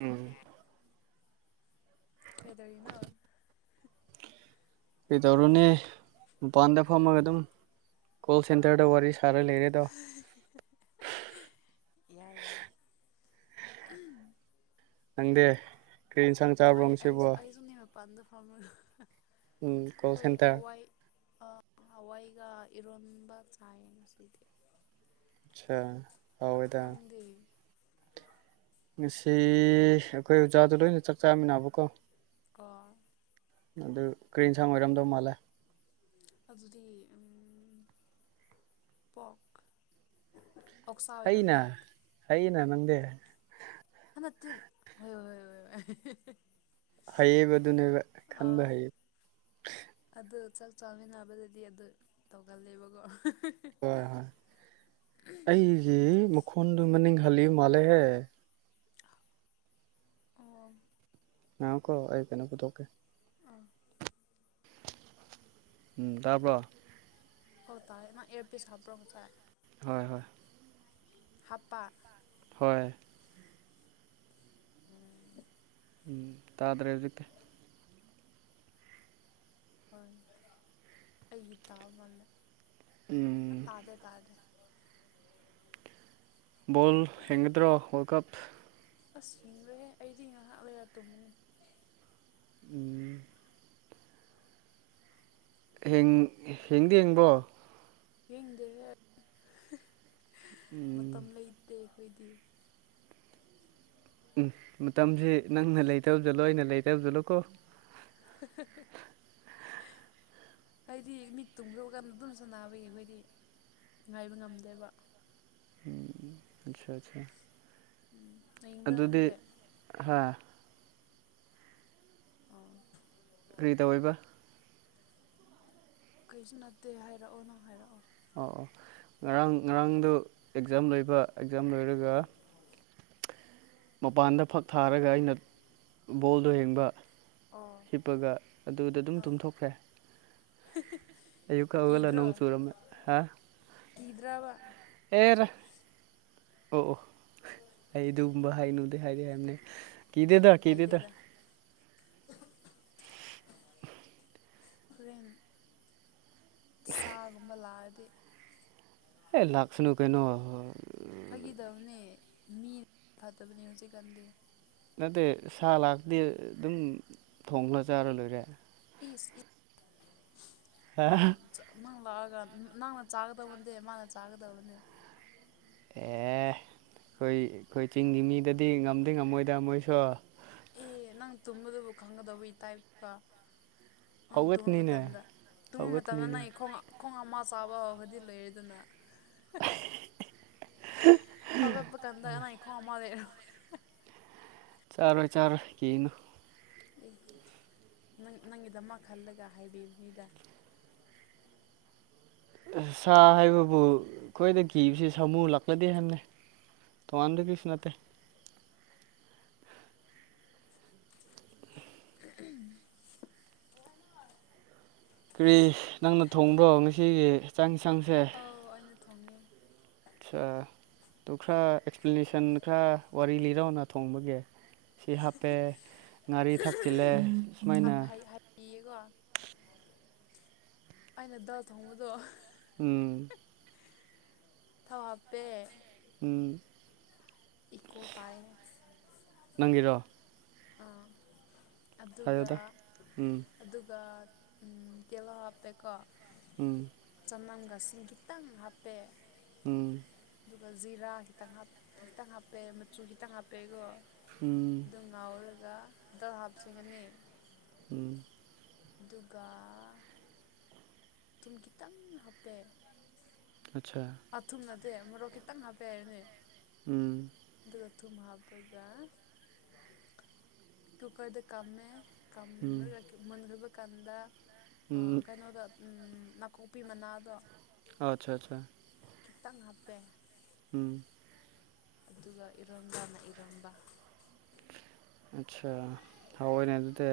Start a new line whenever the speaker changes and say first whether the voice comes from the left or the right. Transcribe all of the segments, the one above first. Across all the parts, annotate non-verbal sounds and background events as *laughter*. right: ꯎꯝ
left: ꯀꯩꯗꯧꯏꯅꯣ
right: ꯀꯩꯗꯧꯔꯨꯅꯤ ꯃꯄꯥꯟꯗ ꯐꯝꯃꯒ ꯑꯗꯨꯝ ꯀꯣꯜ ꯁꯦꯟꯇꯔꯗ ꯋꯥꯔꯤ ꯁꯥꯔ ꯂꯩꯔꯦꯗꯣ
left: *unintelligible* ꯌꯥꯏ ꯌꯥꯏ
right: ꯅꯪꯗꯤ ꯀꯩꯏꯟꯁꯥꯡ
left: ꯑꯩ ꯑꯩꯁꯨ ꯑꯩꯁꯨ ꯅꯦ ꯃꯄꯥꯟꯗ ꯐꯥꯝꯃꯒ
right: ꯎꯝ ꯀꯣꯜ
left: ꯑꯩꯈꯣꯏ
right: ꯁꯦꯟꯇꯔ
left: ꯍꯋꯥꯏ ꯍꯋꯥꯏꯒ ꯏꯔꯣꯟꯕ ꯆꯥꯏꯌꯦ ꯉꯁꯤꯗꯤ
right: ꯆꯥ
left: ꯅꯪꯗꯤ
right: ꯉꯁꯤ ꯑꯩꯈꯣꯏ ꯑꯣꯖꯥꯗꯣ ꯂꯣꯏꯅ ꯆꯥꯛ ꯆꯥꯃꯤꯟꯅꯕꯀꯣ
left: ꯀꯣ
right: ꯑꯗꯨ ꯀꯔꯤ ꯏꯟꯁꯥꯡ ꯑꯣꯏꯔꯝꯗꯧ ꯃꯥꯜꯂꯦ
left: ꯑꯗꯨꯗꯤ ꯎꯝ ꯄꯣꯛ ꯑꯣꯛꯁꯥ
right: ꯍꯩꯅꯥ
left: ꯑꯣꯏꯔꯝꯅꯦ
right: ꯍꯩꯌꯦꯅ ꯅꯪꯗꯤ
left: ꯍꯥꯅꯇꯤꯜ ꯍꯣꯏ ꯍꯣꯏ ꯍꯣꯏ ꯍꯣꯏ
right: ꯍꯩꯌꯦꯕ ꯑꯗꯨꯅꯦꯕ ꯈꯟꯕ
left: ꯑꯥ
right: ꯍꯩꯌꯦ
left: ꯑꯗꯨ ꯆꯥꯛ ꯆꯥꯃꯤꯟꯅꯕꯗꯗꯤ ꯑꯗꯨ ꯇꯧꯒꯜꯂꯦꯕꯀꯣ
right: ꯍꯣꯏ ꯍꯣꯏ ꯑꯩꯒꯤꯁꯤ ꯃꯈꯨꯟꯗꯨ ꯃꯅꯤꯡ ꯍꯜꯂꯤꯕ ꯃꯥꯜꯂꯦꯍꯦ
left: ꯑꯣ
right: ꯉꯥꯏꯌꯣꯀꯣ ꯑꯩ ꯀꯩꯅꯣꯝ ꯄꯨꯊꯣꯛꯀꯦ
left: ꯑꯥ
right: ꯎꯝ ꯇꯥꯕ꯭ꯔꯣ
left: ꯑꯧ ꯇꯥꯏꯅ ꯑꯦꯔ ꯄꯤꯁ ꯍꯥꯞꯄꯔꯣ ꯉꯁꯥꯏ
right: ꯍꯣꯏ ꯍꯣꯏ
left: ꯍꯥꯞꯄ
right: ꯍꯣꯏ
left: ꯎ
right: ꯎꯝ ꯇꯥꯗ꯭ꯔꯦ ꯍꯧꯖꯤꯛꯇ
left: ꯑꯩꯒꯤ ꯇꯥꯕꯃꯜꯂꯦ
right: ꯎꯝ
left: ꯇꯥꯖꯦ ꯇꯥꯖꯦ
right: ꯕꯣꯜ ꯍꯦꯟꯒꯗ꯭ꯔꯣ ꯋꯥꯔꯜ ꯀꯞ
left: ꯑꯁ ꯍꯤꯡꯡꯂꯦ ꯑꯩꯗꯤ ꯉꯥꯏꯍꯥꯛ ꯂꯌꯥ ꯇꯣꯡꯕꯅꯤ
right: ꯎꯝ ꯍꯦꯡꯗꯤ ꯍꯡꯕ꯭ꯔꯣ
left: ꯌꯦꯡꯗꯦ
right: ꯎꯝ
left: ꯃꯇꯝ ꯂꯩꯇꯦ ꯑꯩꯈꯣꯏꯗꯤ
right: ꯎꯝ ꯃꯇꯝꯁꯤ ꯅꯪꯅ ꯂꯩꯇꯕꯖꯠꯂꯣ ꯑꯩꯅ ꯂꯩꯇꯕꯖꯠꯂꯣ ꯀꯣ
left: ꯍꯥꯏꯗꯤ ꯃꯤꯠ ꯇꯨꯝꯈ꯭ꯔꯕꯒ ꯑꯗꯨꯝ ꯁ ꯕꯌꯦ ꯑꯩꯈꯣꯏꯗꯤ ꯉꯥꯏꯕ ꯉꯝꯗꯦꯕ
right: ꯎ ꯑꯆꯥ ꯑꯆꯥ
left: ꯎꯝ ꯅꯌꯤꯡꯕ꯭ꯔꯥ
right: ꯑꯗꯨꯗꯤ
left: ꯅꯪꯗꯤ
right: ꯍꯥ
left: ꯑꯣꯥ
right: ꯀ꯭ꯔꯤ ꯇꯧ ꯑꯣꯏꯕ
left: ꯀꯩꯁꯨ ꯅꯠꯇꯦ ꯍꯥꯏꯔꯛꯑꯣ ꯅꯪ ꯍꯥꯏꯔꯛꯑꯣ
right: ꯑꯣꯧ ꯑꯣ ꯉꯔꯥꯡ ꯉꯔꯥꯡꯗꯨ ꯑꯦꯛꯖꯥꯝ ꯂꯣꯏꯕ ꯑꯦꯛꯖꯥꯝ ꯂꯣꯏꯔꯒ ꯃꯄꯥꯟꯗ ꯐꯛ ꯊꯥꯔꯒ ꯑꯩꯅ ꯕꯣꯜꯗꯣ ꯌꯦꯡꯕ
left: ꯑꯣ
right: ꯍꯤꯞꯄꯒ ꯑꯗꯨꯗ ꯑꯗꯨꯝ ꯇꯨꯝꯊꯣꯛꯈ꯭ꯔꯦ ꯑꯌꯨꯛꯀ ꯍꯧꯒꯠꯂ
left: ꯀꯗ꯭ꯔꯣ
right: ꯅꯣꯡ ꯆꯨꯔꯝꯃꯦ ꯍꯥ
left: ꯀꯗ꯭ꯔꯥꯕ
right: ꯑꯦꯔ ꯑꯣ ꯑꯣ ꯑꯩ ꯑꯗꯨꯒꯨꯝꯕ ꯍꯥꯏꯅꯨꯗꯦ ꯍꯥꯏꯗꯤ ꯍꯥꯏꯕꯅꯦ ꯀꯤꯗꯦꯗ ꯀꯤꯗꯦꯗ
left: ꯀꯥꯏꯗꯦꯗ ꯍꯣꯔꯦꯟ ꯁꯥꯒꯨꯝꯕ ꯂꯥꯛꯑꯗꯤ
right: ꯑꯦ ꯂꯥꯛꯁꯅꯨ ꯀꯩꯅꯣꯍ
left: ꯐꯈꯤꯗꯕꯅꯦ ꯃꯤꯅ ꯐꯠꯇꯕꯅꯦ ꯍꯧꯖꯤꯛꯀꯥꯟꯗꯤ
right: ꯅꯠꯇꯦ ꯁꯥ ꯂꯥꯛꯗꯤ ꯑꯗꯨꯝ ꯊꯣꯂ ꯆꯥꯔ ꯂꯣꯏꯔꯦ
left: ꯏꯁ
right: ꯍꯥ ꯑꯦ
left: ꯅꯪ ꯂꯥꯛꯑꯒ ꯅꯪꯅ ꯆꯥꯒꯗꯕꯅꯦ ꯃꯥꯅ ꯆꯥꯒꯗꯕꯅꯦ
right: ꯑꯦ ꯑꯩꯈꯣꯏ ꯑꯩꯈꯣꯏ ꯆꯤꯡꯒꯤ ꯃꯤꯗꯗꯤ ꯉꯝꯗꯤ ꯉꯝꯃꯣꯏꯗ ꯃꯣꯏꯁꯨ
left: ꯑꯦ ꯅꯪ ꯇꯨꯝꯕꯗꯨꯕꯨ ꯈꯪꯒꯗꯧꯕꯒꯤ ꯇꯥꯏꯞꯇꯀ ꯅꯪ ꯇꯨꯝꯕ
right: ꯍꯧꯒꯠꯀꯅꯤꯅꯦ
left: ꯃꯇꯝꯗ ꯇꯨꯝꯕ ꯃꯇꯝꯗ
right: ꯍꯧꯒꯠꯀꯅꯤꯅꯦ
left: ꯅꯪ ꯈꯣꯡꯉ ꯈꯣꯡ ꯑꯃ ꯆꯥꯕ ꯍꯧꯈ꯭ꯔꯗꯤ ꯂꯩꯔꯦ ꯑꯗꯨꯅ ꯍꯒꯠꯄ ꯀꯟꯗꯅ ꯏ ꯈꯣ ꯑꯃ ꯂꯩꯦꯔ
right: ꯆꯥꯔꯣꯏ ꯆꯥꯔꯣꯏ ꯀꯅ
left: ꯑꯦ ꯅꯪ ꯅꯪꯒꯤꯗꯃ ꯈꯜꯂꯒ ꯍꯥꯏꯕꯤꯕꯅꯤꯗ
right: ꯁꯥ ꯍꯥꯏꯕꯕꯨ ꯑꯩꯈꯣꯏꯗ ꯀꯤꯕꯁꯤ ꯁꯥꯃꯨ ꯂꯥꯛꯂꯗꯤꯦ ꯍꯥꯏꯅꯤ ꯇꯣꯉꯥꯟꯗ ꯄꯁ ꯅꯠꯇꯦ
left: ꯎ
right: ꯀꯔꯤ ꯅꯪꯅ ꯊꯣꯡꯕꯣ ꯉꯁꯤꯒꯤ ꯆ ꯆꯥꯡ ꯌꯦꯟꯁꯥꯡꯁꯦ
left: ꯑꯧ ꯑꯩꯅ ꯊꯣꯡꯉꯦ
right: ꯑꯠ ꯑꯗꯨ ꯈꯔ ꯑꯦꯛꯁꯄ꯭ꯂꯦꯅꯦꯁꯟ ꯈꯔ ꯋꯥꯔꯤ ꯂꯤꯔꯅ ꯊꯣꯡꯕꯒꯤ ꯁꯤ ꯍꯥꯞꯄꯦ ꯉꯥꯔꯤ ꯊꯥꯛꯆꯤꯜꯂꯦ ꯁꯨꯃꯥꯏꯅ
left: ꯏꯌꯦꯀꯣ ꯑꯩꯅ ꯗꯥ ꯊꯣꯡꯕꯗꯣ
right: ꯎꯝ
left: ꯊꯧ ꯍꯥꯞꯄꯦ
right: ꯎꯝ
left: ꯏꯀꯣ ꯇꯏ
right: ꯅꯪꯒꯤꯔꯣ
left: ꯑꯥ ꯑꯗꯨꯒ
right: ꯍꯥꯏꯌꯣꯗ ꯎꯝ
left: ꯑꯗꯨꯒ ꯀꯦꯂ ꯍꯥꯞꯄꯦꯀꯣ
right: ꯎꯝ
left: ꯆꯅꯝꯒꯁꯤ ꯈꯤꯇꯪ ꯍꯥꯞꯄꯦꯦ
right: ꯎꯝ
left: ꯑꯗꯨꯒ ꯖꯤꯔꯥ ꯈꯤꯇꯪ ꯍꯥꯞ ꯈꯤꯇꯪ ꯍꯥꯞꯄꯦ ꯃꯆꯨ ꯈꯤꯇꯪ ꯍꯥꯞꯄꯦꯀꯣ
right: ꯍꯝ
left: ꯑꯗꯨ ꯉꯥꯎꯔꯒ ꯗꯗꯜ ꯍꯥꯞꯆꯒꯅꯤ
right: ꯎꯝ
left: ꯑꯗꯨꯒ ꯑꯗꯨꯨꯝ ꯈꯤꯇꯪ ꯍꯥꯞꯄꯦ
right: ꯑꯆꯥꯥ
left: ꯑꯊꯨꯝꯅꯗꯦ ꯃꯣꯔꯣꯛ ꯈꯤꯇꯪ ꯍꯥꯞꯄꯦ ꯍꯥꯏꯅꯦ
right: ꯎꯝ
left: ꯑꯗꯨꯒ ꯊꯨꯝ ꯍꯥꯞꯄꯒ ꯀꯨꯀꯔꯗ ꯀꯝꯃꯦ
right: ꯎꯝ
left: ꯀꯝꯒ ꯃꯨꯟꯈ꯭ꯔꯕ ꯀꯥꯟꯗ
right: ꯎꯝ
left: ꯀꯩꯅꯣꯗ ꯎꯝ ꯅꯥꯀꯨꯞꯄꯤ ꯃꯅꯥꯗꯣ
right: ꯑꯠꯆꯥ ꯑꯠꯆꯥ
left: ꯈꯤꯇꯪ ꯍꯥꯞꯄꯦ
right: ꯎꯝ
left: ꯑꯗꯨꯒ ꯏꯔꯣꯝꯕꯅ ꯏꯔꯝꯕ
right: ꯑꯆꯥ ꯍꯥꯥꯎꯏꯅꯦ ꯑꯗꯨꯗꯤ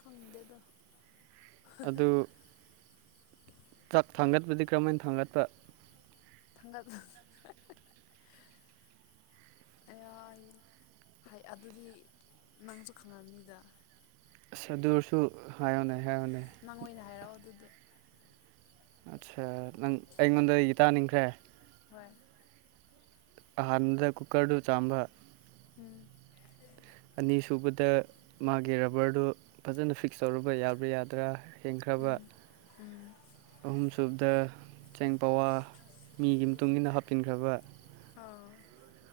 left: ꯈꯪꯗꯦꯗ
right: ꯑꯗꯨ ꯆꯥꯛ ꯊꯥꯡꯒꯠꯄꯗꯤ ꯀꯔꯝꯍꯥꯏꯅ ꯊꯥꯡꯒꯠꯄ
left: ꯊꯥꯡꯒꯜ *unintelligible* ꯑꯌꯥ ꯍꯩ ꯑꯗꯨꯗꯤ ꯅꯪꯁꯨ ꯈꯪꯉꯝꯅꯤꯗ
right: ꯑꯁ ꯑꯗꯨꯔꯁꯨ ꯍꯥꯏꯌꯨꯅꯦ ꯍꯥꯏꯌꯨꯅꯦ
left: ꯅꯪ ꯑꯣꯏꯅ ꯍꯥꯏꯔꯛꯑꯣ ꯑꯗꯨꯗꯤ
right: ꯑꯠꯆꯥ ꯅꯪ ꯑꯩꯉꯣꯟꯗ ꯒꯤꯇꯥꯥꯅꯤꯡꯈ꯭ꯔꯦ
left: ꯍꯣꯏ
right: ꯍꯟꯗ ꯀꯨꯀꯔꯗꯨ ꯆꯥꯝꯕ
left: ꯎꯝ
right: ꯑꯅꯤꯁꯨꯕꯗ ꯃꯥꯒꯤ ꯔꯕꯔꯗꯨ ꯐꯖꯅ ꯐꯤꯛꯁ ꯇꯧꯔꯨꯕ ꯌꯥꯕ꯭ꯔꯥ ꯌꯥꯗ꯭ꯔꯥ ꯍꯦꯟꯈ꯭ꯔꯕ
left: ꯎꯝ ꯎꯝ
right: ꯑꯍꯨꯝꯁꯨꯕꯗ ꯆꯦꯡ ꯄꯋꯥ ꯃꯤꯒꯤ ꯃꯇꯨꯡ ꯏꯟꯅ ꯍꯥꯞꯆꯤꯟꯈ꯭ꯔꯕ
left: ꯑꯥ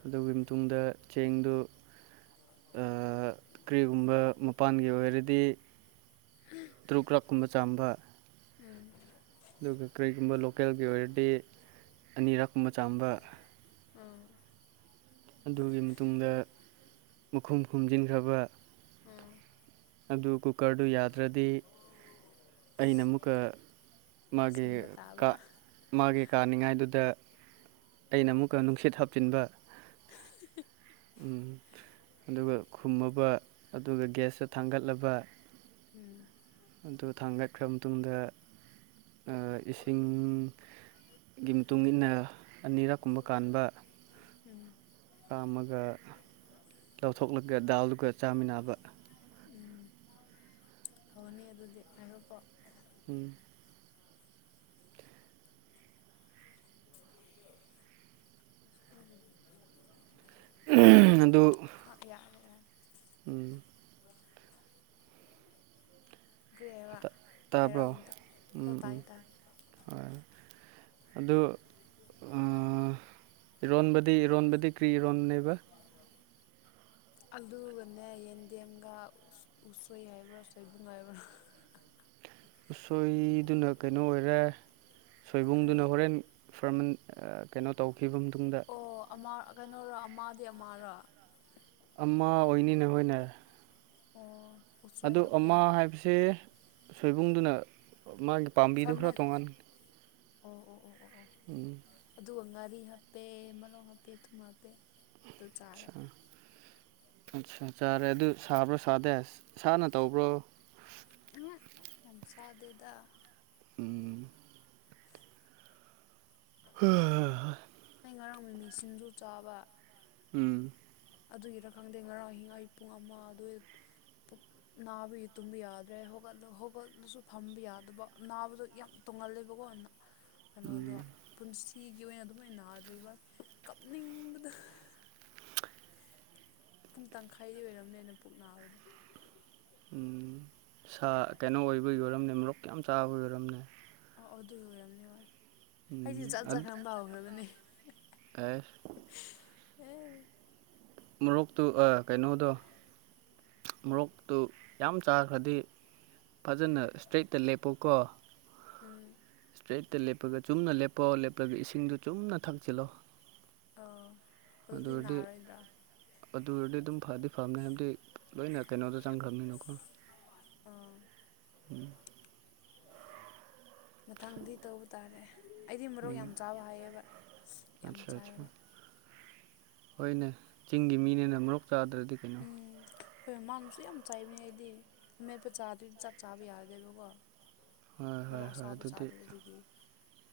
right: ꯑꯗꯨꯒꯤ ꯃꯇꯨꯡꯗ ꯆꯦꯡꯗꯨ ꯑꯥ ꯀꯔꯤꯒꯨꯝꯕ ꯃꯄꯥꯟꯒꯤ ꯑꯣꯏꯔꯗꯤ
left: *unintelligible*
right: ꯇꯔꯨꯛ ꯀꯛꯀꯨꯝꯕ ꯆꯥꯝꯕ
left: ꯎꯝ
right: ꯑꯗꯨꯒ ꯀꯔꯤꯒꯨꯝꯕ ꯂꯣꯀꯦꯜꯒꯤ ꯑꯣꯏꯔꯗꯤ ꯑꯅꯤꯔꯛꯀꯨꯝꯕ ꯆꯥꯝꯕ
left: ꯑꯥ
right: ꯑꯗꯨꯒꯤ ꯃꯇꯨꯡꯗ ꯃꯈꯨꯝ ꯈꯨꯝꯖꯤꯟꯈ꯭ꯔꯕ
left: ꯎꯝ
right: ꯑꯗꯨ ꯀꯨꯀꯔꯗꯨ ꯌꯥꯗ꯭ꯔꯗꯤ ꯑꯩꯅ ꯑꯃꯨꯛꯀ ꯃꯥꯒꯤ
left: ꯁꯦꯝꯕ ꯇꯥꯕ
right: ꯃꯥꯒꯤ ꯀꯥꯅꯤꯉꯥꯏꯗꯨꯗ ꯑꯩꯅ ꯑꯃꯨꯛꯀ ꯅꯨꯡꯁꯤꯠ ꯍꯥꯞꯆꯤꯟꯕ ꯎ ꯑꯗꯨꯒ ꯈꯨꯝꯃꯕ ꯑꯗꯨꯒ ꯒ꯭ꯌꯥꯁꯇ ꯊꯥꯡꯒꯠꯂꯕ
left: ꯎꯝ
right: ꯑꯗꯨ ꯊꯥꯡꯒꯠꯈ꯭ꯔ ꯃꯇꯨꯡꯗ ꯑꯥ ꯏꯁꯤꯡ ꯒꯤ ꯃꯇꯨꯡ ꯏꯟꯅ ꯑꯅꯤꯔꯛ ꯀꯨꯝꯕ ꯀꯥꯟꯕ
left: ꯎꯝ
right: ꯀꯥꯝꯃꯒ ꯂꯧꯊꯣꯛꯂꯒ ꯗꯥꯜꯗꯨꯒ ꯆꯥꯃꯤꯟꯅꯕ
left: ꯐꯅꯤ ꯑꯗꯨꯗꯤ ꯍꯥꯏꯒ ꯄꯣ
right: ꯎꯝ *unintelligible* ꯑꯗꯨ
left: *unintelligible*
right: *inaudible*
left: ꯀꯔꯤ ꯍꯥꯏꯕ ꯍꯥꯏꯔꯥꯎ
right: ꯇꯥꯕ꯭ꯔꯣ
left: ꯑꯝꯇ ꯑꯣ
right: ꯎꯝ
left: ꯇꯥꯏ
right: ꯎꯝ
left: ꯇꯥꯏ
right: ꯍꯣꯏ ꯑꯗꯨ ꯏꯔꯣꯟꯕꯗꯤ ꯏꯔꯣꯟꯕꯗꯤ ꯀ꯭ꯔꯤ ꯏꯔꯣꯟꯕꯅꯦꯕ
left: ꯑꯂꯨꯒꯅꯦ ꯌꯦꯟꯗꯦꯝꯒ ꯎꯁꯣꯏ ꯍꯥꯏꯕ꯭ꯔꯥ ꯁꯣꯏꯕꯨꯡ ꯍꯥꯏꯕ꯭ꯔꯥ
right: ꯎꯁꯣꯏꯗꯨꯅ ꯀꯩꯅꯣ ꯑꯣꯏꯔꯦ
left: ꯀꯔꯤ
right: ꯁꯣꯏꯕꯨꯡꯗꯨꯅ ꯍꯣꯔꯦꯟ ꯐꯔꯃꯟ ꯀꯩꯅꯣ ꯇꯧꯈꯤꯕ ꯃꯇꯨꯡꯗ
left: ꯑꯣ ꯑꯃ ꯀꯩꯅꯣꯔ ꯑꯃꯗꯤ ꯑꯃꯔꯣ
right: ꯑꯃ ꯑꯣꯏꯅꯤꯅꯦ ꯍꯣꯏꯅ
left: ꯑꯣ ꯎꯁꯣꯏ
right: ꯑꯗꯣ
left: ꯍꯥꯞꯄꯦ
right: ꯑꯃꯥ ꯍꯥꯏꯕꯁꯦ ꯁꯣꯏꯕꯨꯡꯗꯨꯅ ꯃꯥꯒꯤ ꯄꯥꯝꯕꯤꯗꯨ ꯈꯔ
left: ꯐꯥꯔꯃꯦꯟ
right: ꯇꯣꯉꯥꯟꯅ
left: ꯑꯣ ꯑꯣ ꯑꯣ ꯑꯣ ꯑꯣ
right: ꯎꯝ
left: ꯑꯗꯨꯒ ꯉꯥꯔꯤ ꯍꯥꯞꯄꯦ ꯃꯔꯣꯛ ꯍꯥꯞꯄꯦ ꯊꯨꯝ ꯍꯥꯞꯄꯦ ꯑꯗꯨ ꯆꯥꯔꯦ
right: ꯑꯆꯥ ꯑꯠꯆꯥ ꯆꯥꯔꯦ ꯑꯗꯨ ꯁꯥꯕ꯭ꯔ ꯁꯥꯗꯦ ꯁꯥꯅ ꯇꯧꯕ꯭ꯔꯣ
left: ꯌꯥꯝ ꯁꯥꯥꯗꯦꯗ
right: ꯎꯝ
left: *unintelligible*
right: *unintelligible*
left: ꯑ ꯉꯔꯥꯡ ꯃꯃꯤꯁꯤꯡꯖꯨ ꯆꯥꯕ
right: ꯎꯝ
left: ꯑꯗꯨꯒꯤꯔ ꯈꯪꯗꯦ ꯉꯔꯥꯡ ꯑꯤꯍꯤꯡ ꯄꯨꯡ ꯑꯃ ꯑꯗꯨꯏ ꯅꯥꯕꯒꯤ ꯇꯨꯝꯕ ꯌꯥꯗ꯭ꯔꯦꯠ ꯍꯧꯒꯠ ꯍꯧꯒꯠꯂꯁꯨ ꯐꯝꯕ ꯌꯥꯗꯕ ꯅꯥꯕꯗꯣ ꯌꯥꯝ ꯇꯣꯡꯉꯜꯂꯦꯕꯀꯣ
right: *inaudible*
left: ꯀꯩꯅꯣꯗꯣ ꯄꯨꯟꯁꯤꯒꯤ ꯑꯣꯏꯅ ꯑꯗꯨꯃꯥꯏꯅ ꯅꯥꯗ꯭ꯔꯤꯕ ꯀꯞꯅꯤꯡꯕꯗ ꯄꯨꯡ ꯇꯪꯈꯥꯏꯗꯤ ꯑꯣꯏꯔꯝꯅꯦꯅ ꯄꯨꯛ ꯅꯥꯕꯗꯣ
right: ꯁꯥ ꯀꯩꯅꯣ ꯑꯣꯏꯕꯩ ꯑꯣꯏꯔꯝꯅꯦ ꯃꯣꯔꯣꯛ ꯀꯌꯥꯝ ꯆꯥꯕꯩ ꯑꯣꯏꯔꯝꯅꯦ
left: ꯑꯣ ꯑꯗꯨ ꯑꯣꯏꯔꯝꯅꯤ ꯍꯣꯏ ꯍꯥꯏꯗꯤ ꯆꯖꯠ ꯖꯠ ꯈꯪꯕ ꯍꯧꯈ꯭ꯔꯕꯅꯦ
right: ꯑꯦꯁ ꯃꯣꯔꯣꯛꯇꯨ ꯑ ꯀꯩꯅꯣꯗꯣ ꯃꯣꯔꯣꯛꯇꯨ ꯌꯥꯝ ꯆꯥꯈ꯭ꯔꯗꯤ ꯐꯖꯅ ꯏꯁꯇ꯭ꯔꯦꯠꯇ ꯂꯦꯞꯄꯣꯀꯣ
left: ꯎꯝ
right: ꯏꯁꯇ꯭ꯔꯦꯠꯇ ꯂꯦꯞꯄꯒ ꯆꯨꯝꯅ ꯂꯦꯞꯄꯣ ꯂꯦꯞꯄꯒ ꯏꯁꯤꯡꯗꯣ ꯆꯨꯝꯅ ꯊꯛꯆꯤꯜꯂꯣ
left: *unintelligible*
right: ꯑꯗꯨꯗꯗꯤ
left: ꯅꯥꯔꯣꯏꯗ꯭ꯔꯥ
right: ꯑꯗꯨꯔꯗꯤ ꯑꯗꯨꯝ ꯐꯗꯤ ꯐꯕꯅꯤ ꯍꯥꯏꯕꯗꯤ ꯂꯣꯏꯅ ꯀꯩꯅꯣꯗ ꯆꯪꯈ꯭ꯔꯕꯅꯤꯅꯀꯣ
left: ꯑꯥ
right: *unintelligible*
left: ꯃꯊꯪꯗꯤ ꯇꯧꯕ ꯇꯥꯔꯦ ꯑꯩꯗꯤ ꯃꯔꯣꯛ
right: ꯎꯝ
left: ꯌꯥꯝ ꯆꯥꯕ ꯍꯥꯏꯌꯦꯕ ꯌꯥꯝ
right: ꯑꯠꯆꯥ ꯑꯠꯆꯥ
left: ꯆꯥꯏꯌꯦꯕ
right: ꯍꯣꯏꯅꯦ ꯆꯤꯡꯒꯤ ꯃꯤꯅꯦꯅ ꯃꯣꯔꯣꯛ ꯆꯥꯗ꯭ꯔꯗꯤ ꯀꯩꯅꯣ
left: ꯎꯝ ꯑꯩꯈꯣꯏ ꯃꯃꯥꯡꯁꯨ ꯌꯥꯝ ꯆꯩꯕꯅꯦ ꯑꯩꯗꯤ ꯑꯃꯦꯠꯄ ꯆꯥꯥꯗꯔꯗꯤ ꯆꯥꯛ ꯆꯥꯕ ꯌꯥꯔꯗꯦꯕꯀꯣ
right: ꯍꯣꯏ ꯍꯣꯏ
left: ꯃꯣꯔꯣꯛ
right: ꯍꯣꯏ
left: ꯑꯁꯥꯕ
right: ꯑꯗꯨꯗꯤ
left: ꯆꯥꯗ꯭ꯔꯦ ꯑꯗꯨꯒꯤ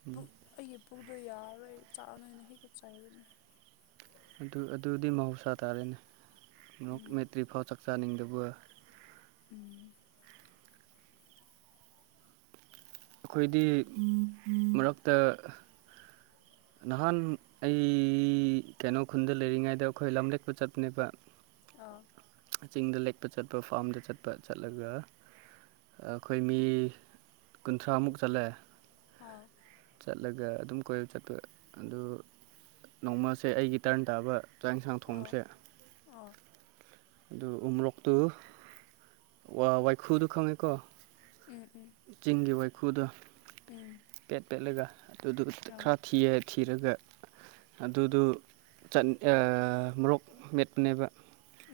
right: ꯎꯝ
left: ꯑꯩꯒꯤ ꯄꯨꯛꯗꯣ ꯌꯥꯔꯔꯣꯏ ꯆꯥꯒꯅꯨꯅ ꯍꯦꯛꯇ ꯆꯩꯕꯅꯦ
right: ꯑꯗꯨ ꯑꯗꯨꯗꯤ ꯃꯍꯧꯁꯥ ꯇꯥꯔꯦꯅꯦ ꯃꯣꯔꯣꯀ
left: ꯎꯝ
right: ꯃꯦꯠꯇ꯭ꯔꯤꯐꯥꯎ ꯆꯥꯛ ꯆꯥꯅꯤꯡꯗꯕ
left: ꯎꯝ
right: ꯑꯩꯈꯣꯏꯗꯤ ꯃꯔꯛꯇ ꯅꯍꯥꯟ ꯑꯩ ꯀꯩꯅꯣ ꯈꯨꯟꯗ ꯂꯩꯔꯤꯉꯩꯗ ꯑꯩꯈꯣꯏ ꯂꯝꯂꯦꯛꯄ ꯆꯠꯄꯅꯦꯕ
left: ꯑꯥ
right: ꯆꯤꯡꯗ ꯂꯦꯛꯄ ꯆꯠꯄ ꯐꯥꯝꯗ ꯆꯠꯄ ꯆꯠꯂꯒ ꯑꯩꯈꯣꯏ ꯃꯤ ꯀꯨꯟꯊ꯭ꯔꯥꯃꯨꯛ ꯆꯠꯂꯦ
left: ꯍꯥꯎ
right: ꯆꯠꯂꯒ ꯑꯗꯨꯝ ꯀꯣꯏꯔ ꯆꯠꯄ ꯑꯗꯨ ꯅꯣꯡꯃꯁꯦ ꯑꯩꯒꯤ ꯇꯔꯟ ꯇꯥꯕ ꯆꯥꯛ ꯌꯦꯟꯁꯥꯡ
left: ꯑꯥ
right: ꯊꯣꯡꯕꯁꯦ
left: ꯑꯥ
right: ꯑꯗꯨ ꯎꯃꯣꯔꯣꯛꯇꯨ ꯋꯥ ꯋꯥꯏꯈꯨꯗꯨ ꯈꯪꯉꯦꯀꯣ
left: ꯎꯝ ꯎꯝ
right: ꯆꯤꯡꯒꯤ ꯋꯥꯏꯈꯨꯗꯣ
left: ꯎꯝ
right: ꯄꯦꯠ ꯄꯦꯠꯂꯒ ꯑꯗꯨꯗꯨ
left: ꯑꯥ
right: ꯈꯔ ꯊꯤꯔ ꯊꯤꯔꯒ ꯑꯗꯨꯗꯨ ꯆꯟ ꯑꯥ ꯃꯣꯔꯣꯛ ꯃꯦꯠꯄꯅꯦꯕ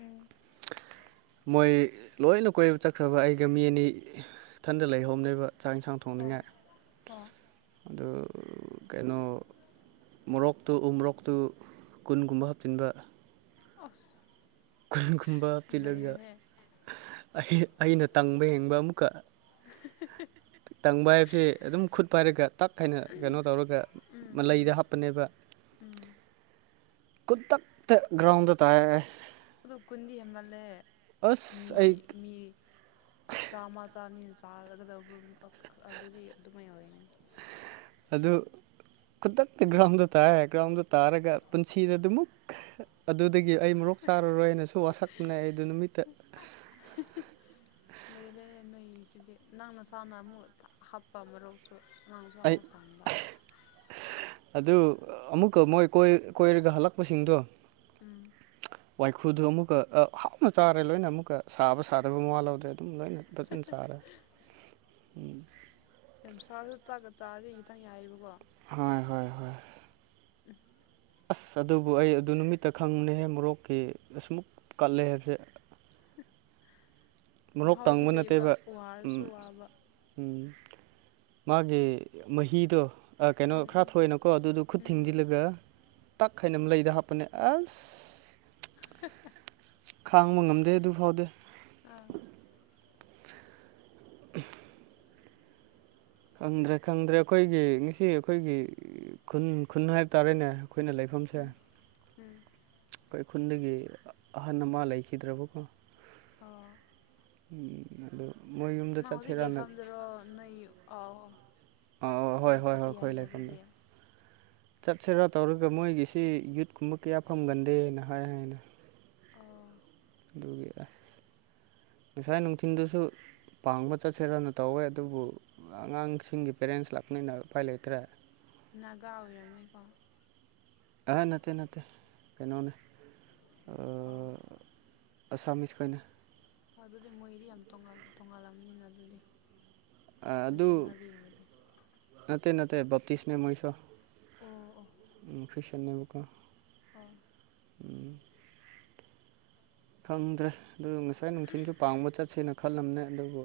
left: ꯎꯝ
right: ꯃꯣꯏ ꯂꯣꯏꯅ ꯀꯣꯏꯕ ꯆꯠꯈ꯭ꯔꯕ ꯑꯩꯒ ꯃꯤ ꯑꯅꯤ ꯏꯊꯟꯗ ꯂꯩꯍꯧꯅꯦꯕ ꯆꯥꯛ ꯏꯟꯁꯥꯡ
left: ꯑꯣ ꯑꯣ
right: ꯑꯗꯨ ꯀꯩꯅꯣ ꯃꯣꯔꯣꯛ ꯇꯨ ꯎ ꯃꯣꯔꯣꯛꯇꯨ ꯀꯨꯟꯒꯨꯝꯕ ꯍꯥꯞꯆꯤꯟꯕ
left: ꯑꯁ
right: ꯈꯨꯟꯒꯨꯝꯕ ꯍꯥꯞꯆꯤꯜꯂꯒ
left: ꯂꯩꯔꯦꯍꯦ
right: ꯑꯩꯅ ꯇꯪꯕ ꯌꯦꯡꯕ ꯑꯃꯨꯛꯀ ꯇꯪꯕ ꯍꯥꯏꯕꯁꯦ ꯑꯗꯨꯝ ꯈꯨꯠ ꯄꯥꯏꯔꯒ ꯇꯛ ꯍꯥꯏꯅ ꯀꯩꯅꯣ ꯇꯧꯔꯒ
left: ꯎꯝ ꯎꯝ
right: ꯃꯂꯩꯗ ꯍꯥꯞꯄꯅꯦꯕ
left: ꯎꯝ
right: ꯈꯨꯗꯛꯇ ꯒ꯭ꯔꯥꯎꯟꯗ ꯇꯥꯏꯍꯦ
left: ꯑꯗꯣ ꯀꯨꯟꯗꯤ ꯍꯦꯟꯃꯜꯂꯦ
right: ꯑꯁ
left: ꯃꯤ
right: ꯑꯩ
left: ꯃꯤ ꯆꯥꯝꯃ ꯆꯥꯅꯤꯅ ꯆꯥꯒꯗꯕ ꯑꯛ ꯑꯗꯨꯗꯤ ꯑꯗꯨꯃꯥꯏꯅ ꯑꯣꯏꯅꯤ
right: ꯑꯗꯨ ꯈꯨꯗꯛꯇ ꯒ꯭ꯔꯥꯎꯟꯗ ꯇꯥꯔꯦ ꯒ꯭ꯔꯥꯎꯟꯗ ꯇꯥꯔꯒ ꯄꯨꯟꯁꯤꯗ ꯑꯗꯨꯃꯨꯛ ꯑꯗꯨꯗꯒꯤ ꯑꯩ ꯃꯣꯔꯣꯛ ꯆꯥꯔꯔꯣꯏꯅꯁꯨ ꯋꯥꯁꯛꯄꯅꯦ ꯑꯗꯨ ꯅꯨꯃꯤꯠꯇ
left: ꯑꯥ *unintelligible* ꯂꯣꯏꯔꯦꯍꯦ ꯅꯣꯏꯁꯤꯗꯤ ꯅꯪ ꯅꯁꯥꯥꯅ ꯑꯃꯨꯛ ꯍꯥꯞ ꯄꯥ ꯃꯔꯣꯛꯁꯨ ꯅꯪꯁꯨ
right: ꯑꯩ
left: ꯑꯃꯨꯛ ꯇꯪꯕ
right: ꯑꯗꯨ ꯑꯃꯨꯛꯀ ꯃꯣꯏ ꯀꯣꯏ ꯀꯣꯏꯔꯒ ꯍꯜꯂꯛꯄꯁꯤꯡꯗꯣ
left: ꯎꯝ
right: ꯋꯥꯏꯈꯨꯗꯨ ꯑꯃꯨꯛꯀ ꯑ ꯍꯥꯎꯅ ꯆꯥꯔꯦ ꯂꯣꯏꯅ ꯑꯃꯨꯛꯀ ꯁꯥꯕ ꯁꯥꯗꯕ ꯃꯋꯥ ꯂꯧꯗꯦ ꯂꯣꯏꯅ ꯇꯆꯟ ꯆꯥꯔꯦ
left: ꯌꯥꯝ ꯁꯥꯔꯁꯨ ꯆꯥꯛꯒ ꯆꯥꯔꯗꯤ ꯈꯤꯇꯪ ꯍꯥꯏꯌꯦꯕꯀꯣ
right: ꯍꯣꯏ ꯍꯣꯏ ꯍꯣꯏ
left: ꯎ
right: ꯑꯁ ꯑꯗꯨꯕꯨ ꯑꯩ ꯑꯗꯨ ꯅꯨꯃꯤꯠꯇ ꯈꯪꯕꯅꯦꯍꯦ ꯃꯣꯔꯣꯛꯀꯤ ꯑꯁꯤꯃꯨꯛ ꯀꯜꯂꯦ ꯍꯥꯏꯕꯁꯦ ꯃꯣꯔꯣꯛ
left: ꯃꯍꯥꯎꯗꯤ
right: ꯇꯪꯕ
left: ꯂꯩꯕ
right: ꯅꯠꯇꯦꯕ
left: ꯋꯥꯔꯁꯨ
right: ꯎꯝ
left: ꯋꯥꯕ
right: ꯎꯝ ꯃꯥꯒꯤ ꯃꯍꯤꯗꯣ ꯑꯥ ꯀꯩꯅꯣ
left: ꯎꯝ
right: ꯈꯔ
left: ꯎꯝ
right: ꯊꯣꯛꯑꯦꯅꯀꯣ ꯑꯗꯨꯗꯣ ꯈꯨꯠ
left: ꯎꯝ
right: ꯊꯤꯡꯖꯤꯜꯂꯒ ꯇꯛ ꯍꯥꯏꯅꯝ ꯂꯩꯗ ꯍꯥꯞꯄꯅꯦ ꯑꯁ
left: *unintelligible*
right: ꯈꯥꯡꯕ ꯉꯝꯗꯦ ꯑꯗꯨ ꯐꯥꯎꯗꯤ
left: ꯑꯥ
right: *inaudible* ꯈꯪꯗ꯭ꯔꯦ ꯈꯪꯗ꯭ꯔꯦ ꯑꯩꯈꯣꯏꯒꯤ ꯉꯁꯤ ꯑꯩꯈꯣꯏꯒꯤ ꯈꯨꯟ ꯈꯨꯟ ꯍꯥꯏꯕ ꯇꯥꯔꯦꯅꯦ ꯑꯩꯈꯣꯏꯅ ꯂꯩ ꯐꯝꯁꯦ
left: ꯎꯝ ꯎꯝ
right: ꯑꯩꯈꯣꯏ ꯈꯨꯟꯗꯒꯤ ꯑꯍꯟ ꯑꯃ ꯂꯩꯈꯤꯗ꯭ꯔꯕꯀꯣ
left: ꯑꯣ
right: ꯎꯝ ꯑꯗꯨ ꯃꯣꯏ ꯌꯨꯝꯗ
left: ꯅꯪ ꯍꯧꯖꯤꯛ
right: ꯆꯠꯁꯤꯔꯅ
left: ꯂꯩꯐꯝꯗꯨꯔꯣ ꯅꯣꯏ ꯑꯥꯎ
right: ꯑ ꯍꯣꯏ
left: ꯑꯗꯨ
right: ꯍꯣꯏ ꯍꯣꯏ
left: ꯆꯠꯄ
right: ꯑꯩꯈꯣꯏ
left: ꯌꯥꯏꯅ ꯑꯗꯨꯗꯤ
right: ꯂꯩꯐꯝꯗꯣ ꯆꯠꯁꯦꯔꯥ ꯇꯧꯔꯒ ꯃꯣꯏꯒꯤꯁꯤ ꯌꯨꯠꯀꯨꯝꯕ ꯀꯌꯥ ꯐꯪꯒꯟꯗꯦꯅ ꯍꯥꯏ ꯍꯥꯏꯅ
left: ꯑ
right: ꯑꯗꯨꯒꯤ ꯑꯁ ꯉꯁꯥꯏ ꯅꯨꯡꯊꯤꯜꯗꯨꯁꯨ ꯄꯥꯡꯕ ꯆꯠꯁꯦꯔꯅ ꯇꯧꯋꯦ ꯑꯗꯨꯕꯨ ꯑꯉꯥꯡꯁꯤꯡꯒꯤ ꯄꯦꯔꯦꯟꯁ ꯂꯥꯛꯄꯅꯤꯅ ꯎꯄꯏ ꯂꯩꯇ꯭ꯔꯦ
left: ꯅꯥꯒꯥ ꯑꯣꯏꯔꯝꯃꯣꯏꯀꯣ
right: ꯑ ꯅꯠꯇꯦ ꯅꯠꯇꯦ ꯀꯩꯅꯣꯅꯦ
left: ꯑꯣ
right: ꯑ ꯑꯁꯥꯝꯃꯤꯁ ꯈꯩꯅꯦ
left: ꯑꯗꯨꯗꯤ ꯃꯣꯏꯗꯤ ꯌꯥꯝ ꯇꯣꯡꯉꯜ ꯇꯣꯡꯉꯜꯂꯝꯅꯤꯅ ꯑꯗꯨꯗꯤ
right: ꯑ
left: ꯃꯣꯏ
right: ꯑꯗꯨ
left: ꯆꯠꯅꯕꯤꯃꯗꯤ
right: ꯅꯠꯇꯦ ꯅꯠꯇꯦ ꯕꯞꯇꯤꯁꯅꯦ ꯃꯣꯏꯁꯨ
left: ꯑꯣ ꯑꯣ
right: *unintelligible*
left: ꯑꯣ
right: *inaudible* ꯈꯪꯗ꯭ꯔꯦ ꯑꯗꯨ ꯉꯁꯥꯏ ꯅꯨꯡꯊꯤꯜꯁꯨ ꯄꯥꯡꯕ ꯆꯠꯁꯦꯅ ꯈꯜꯂꯝꯅꯦ ꯑꯗꯨꯕꯨ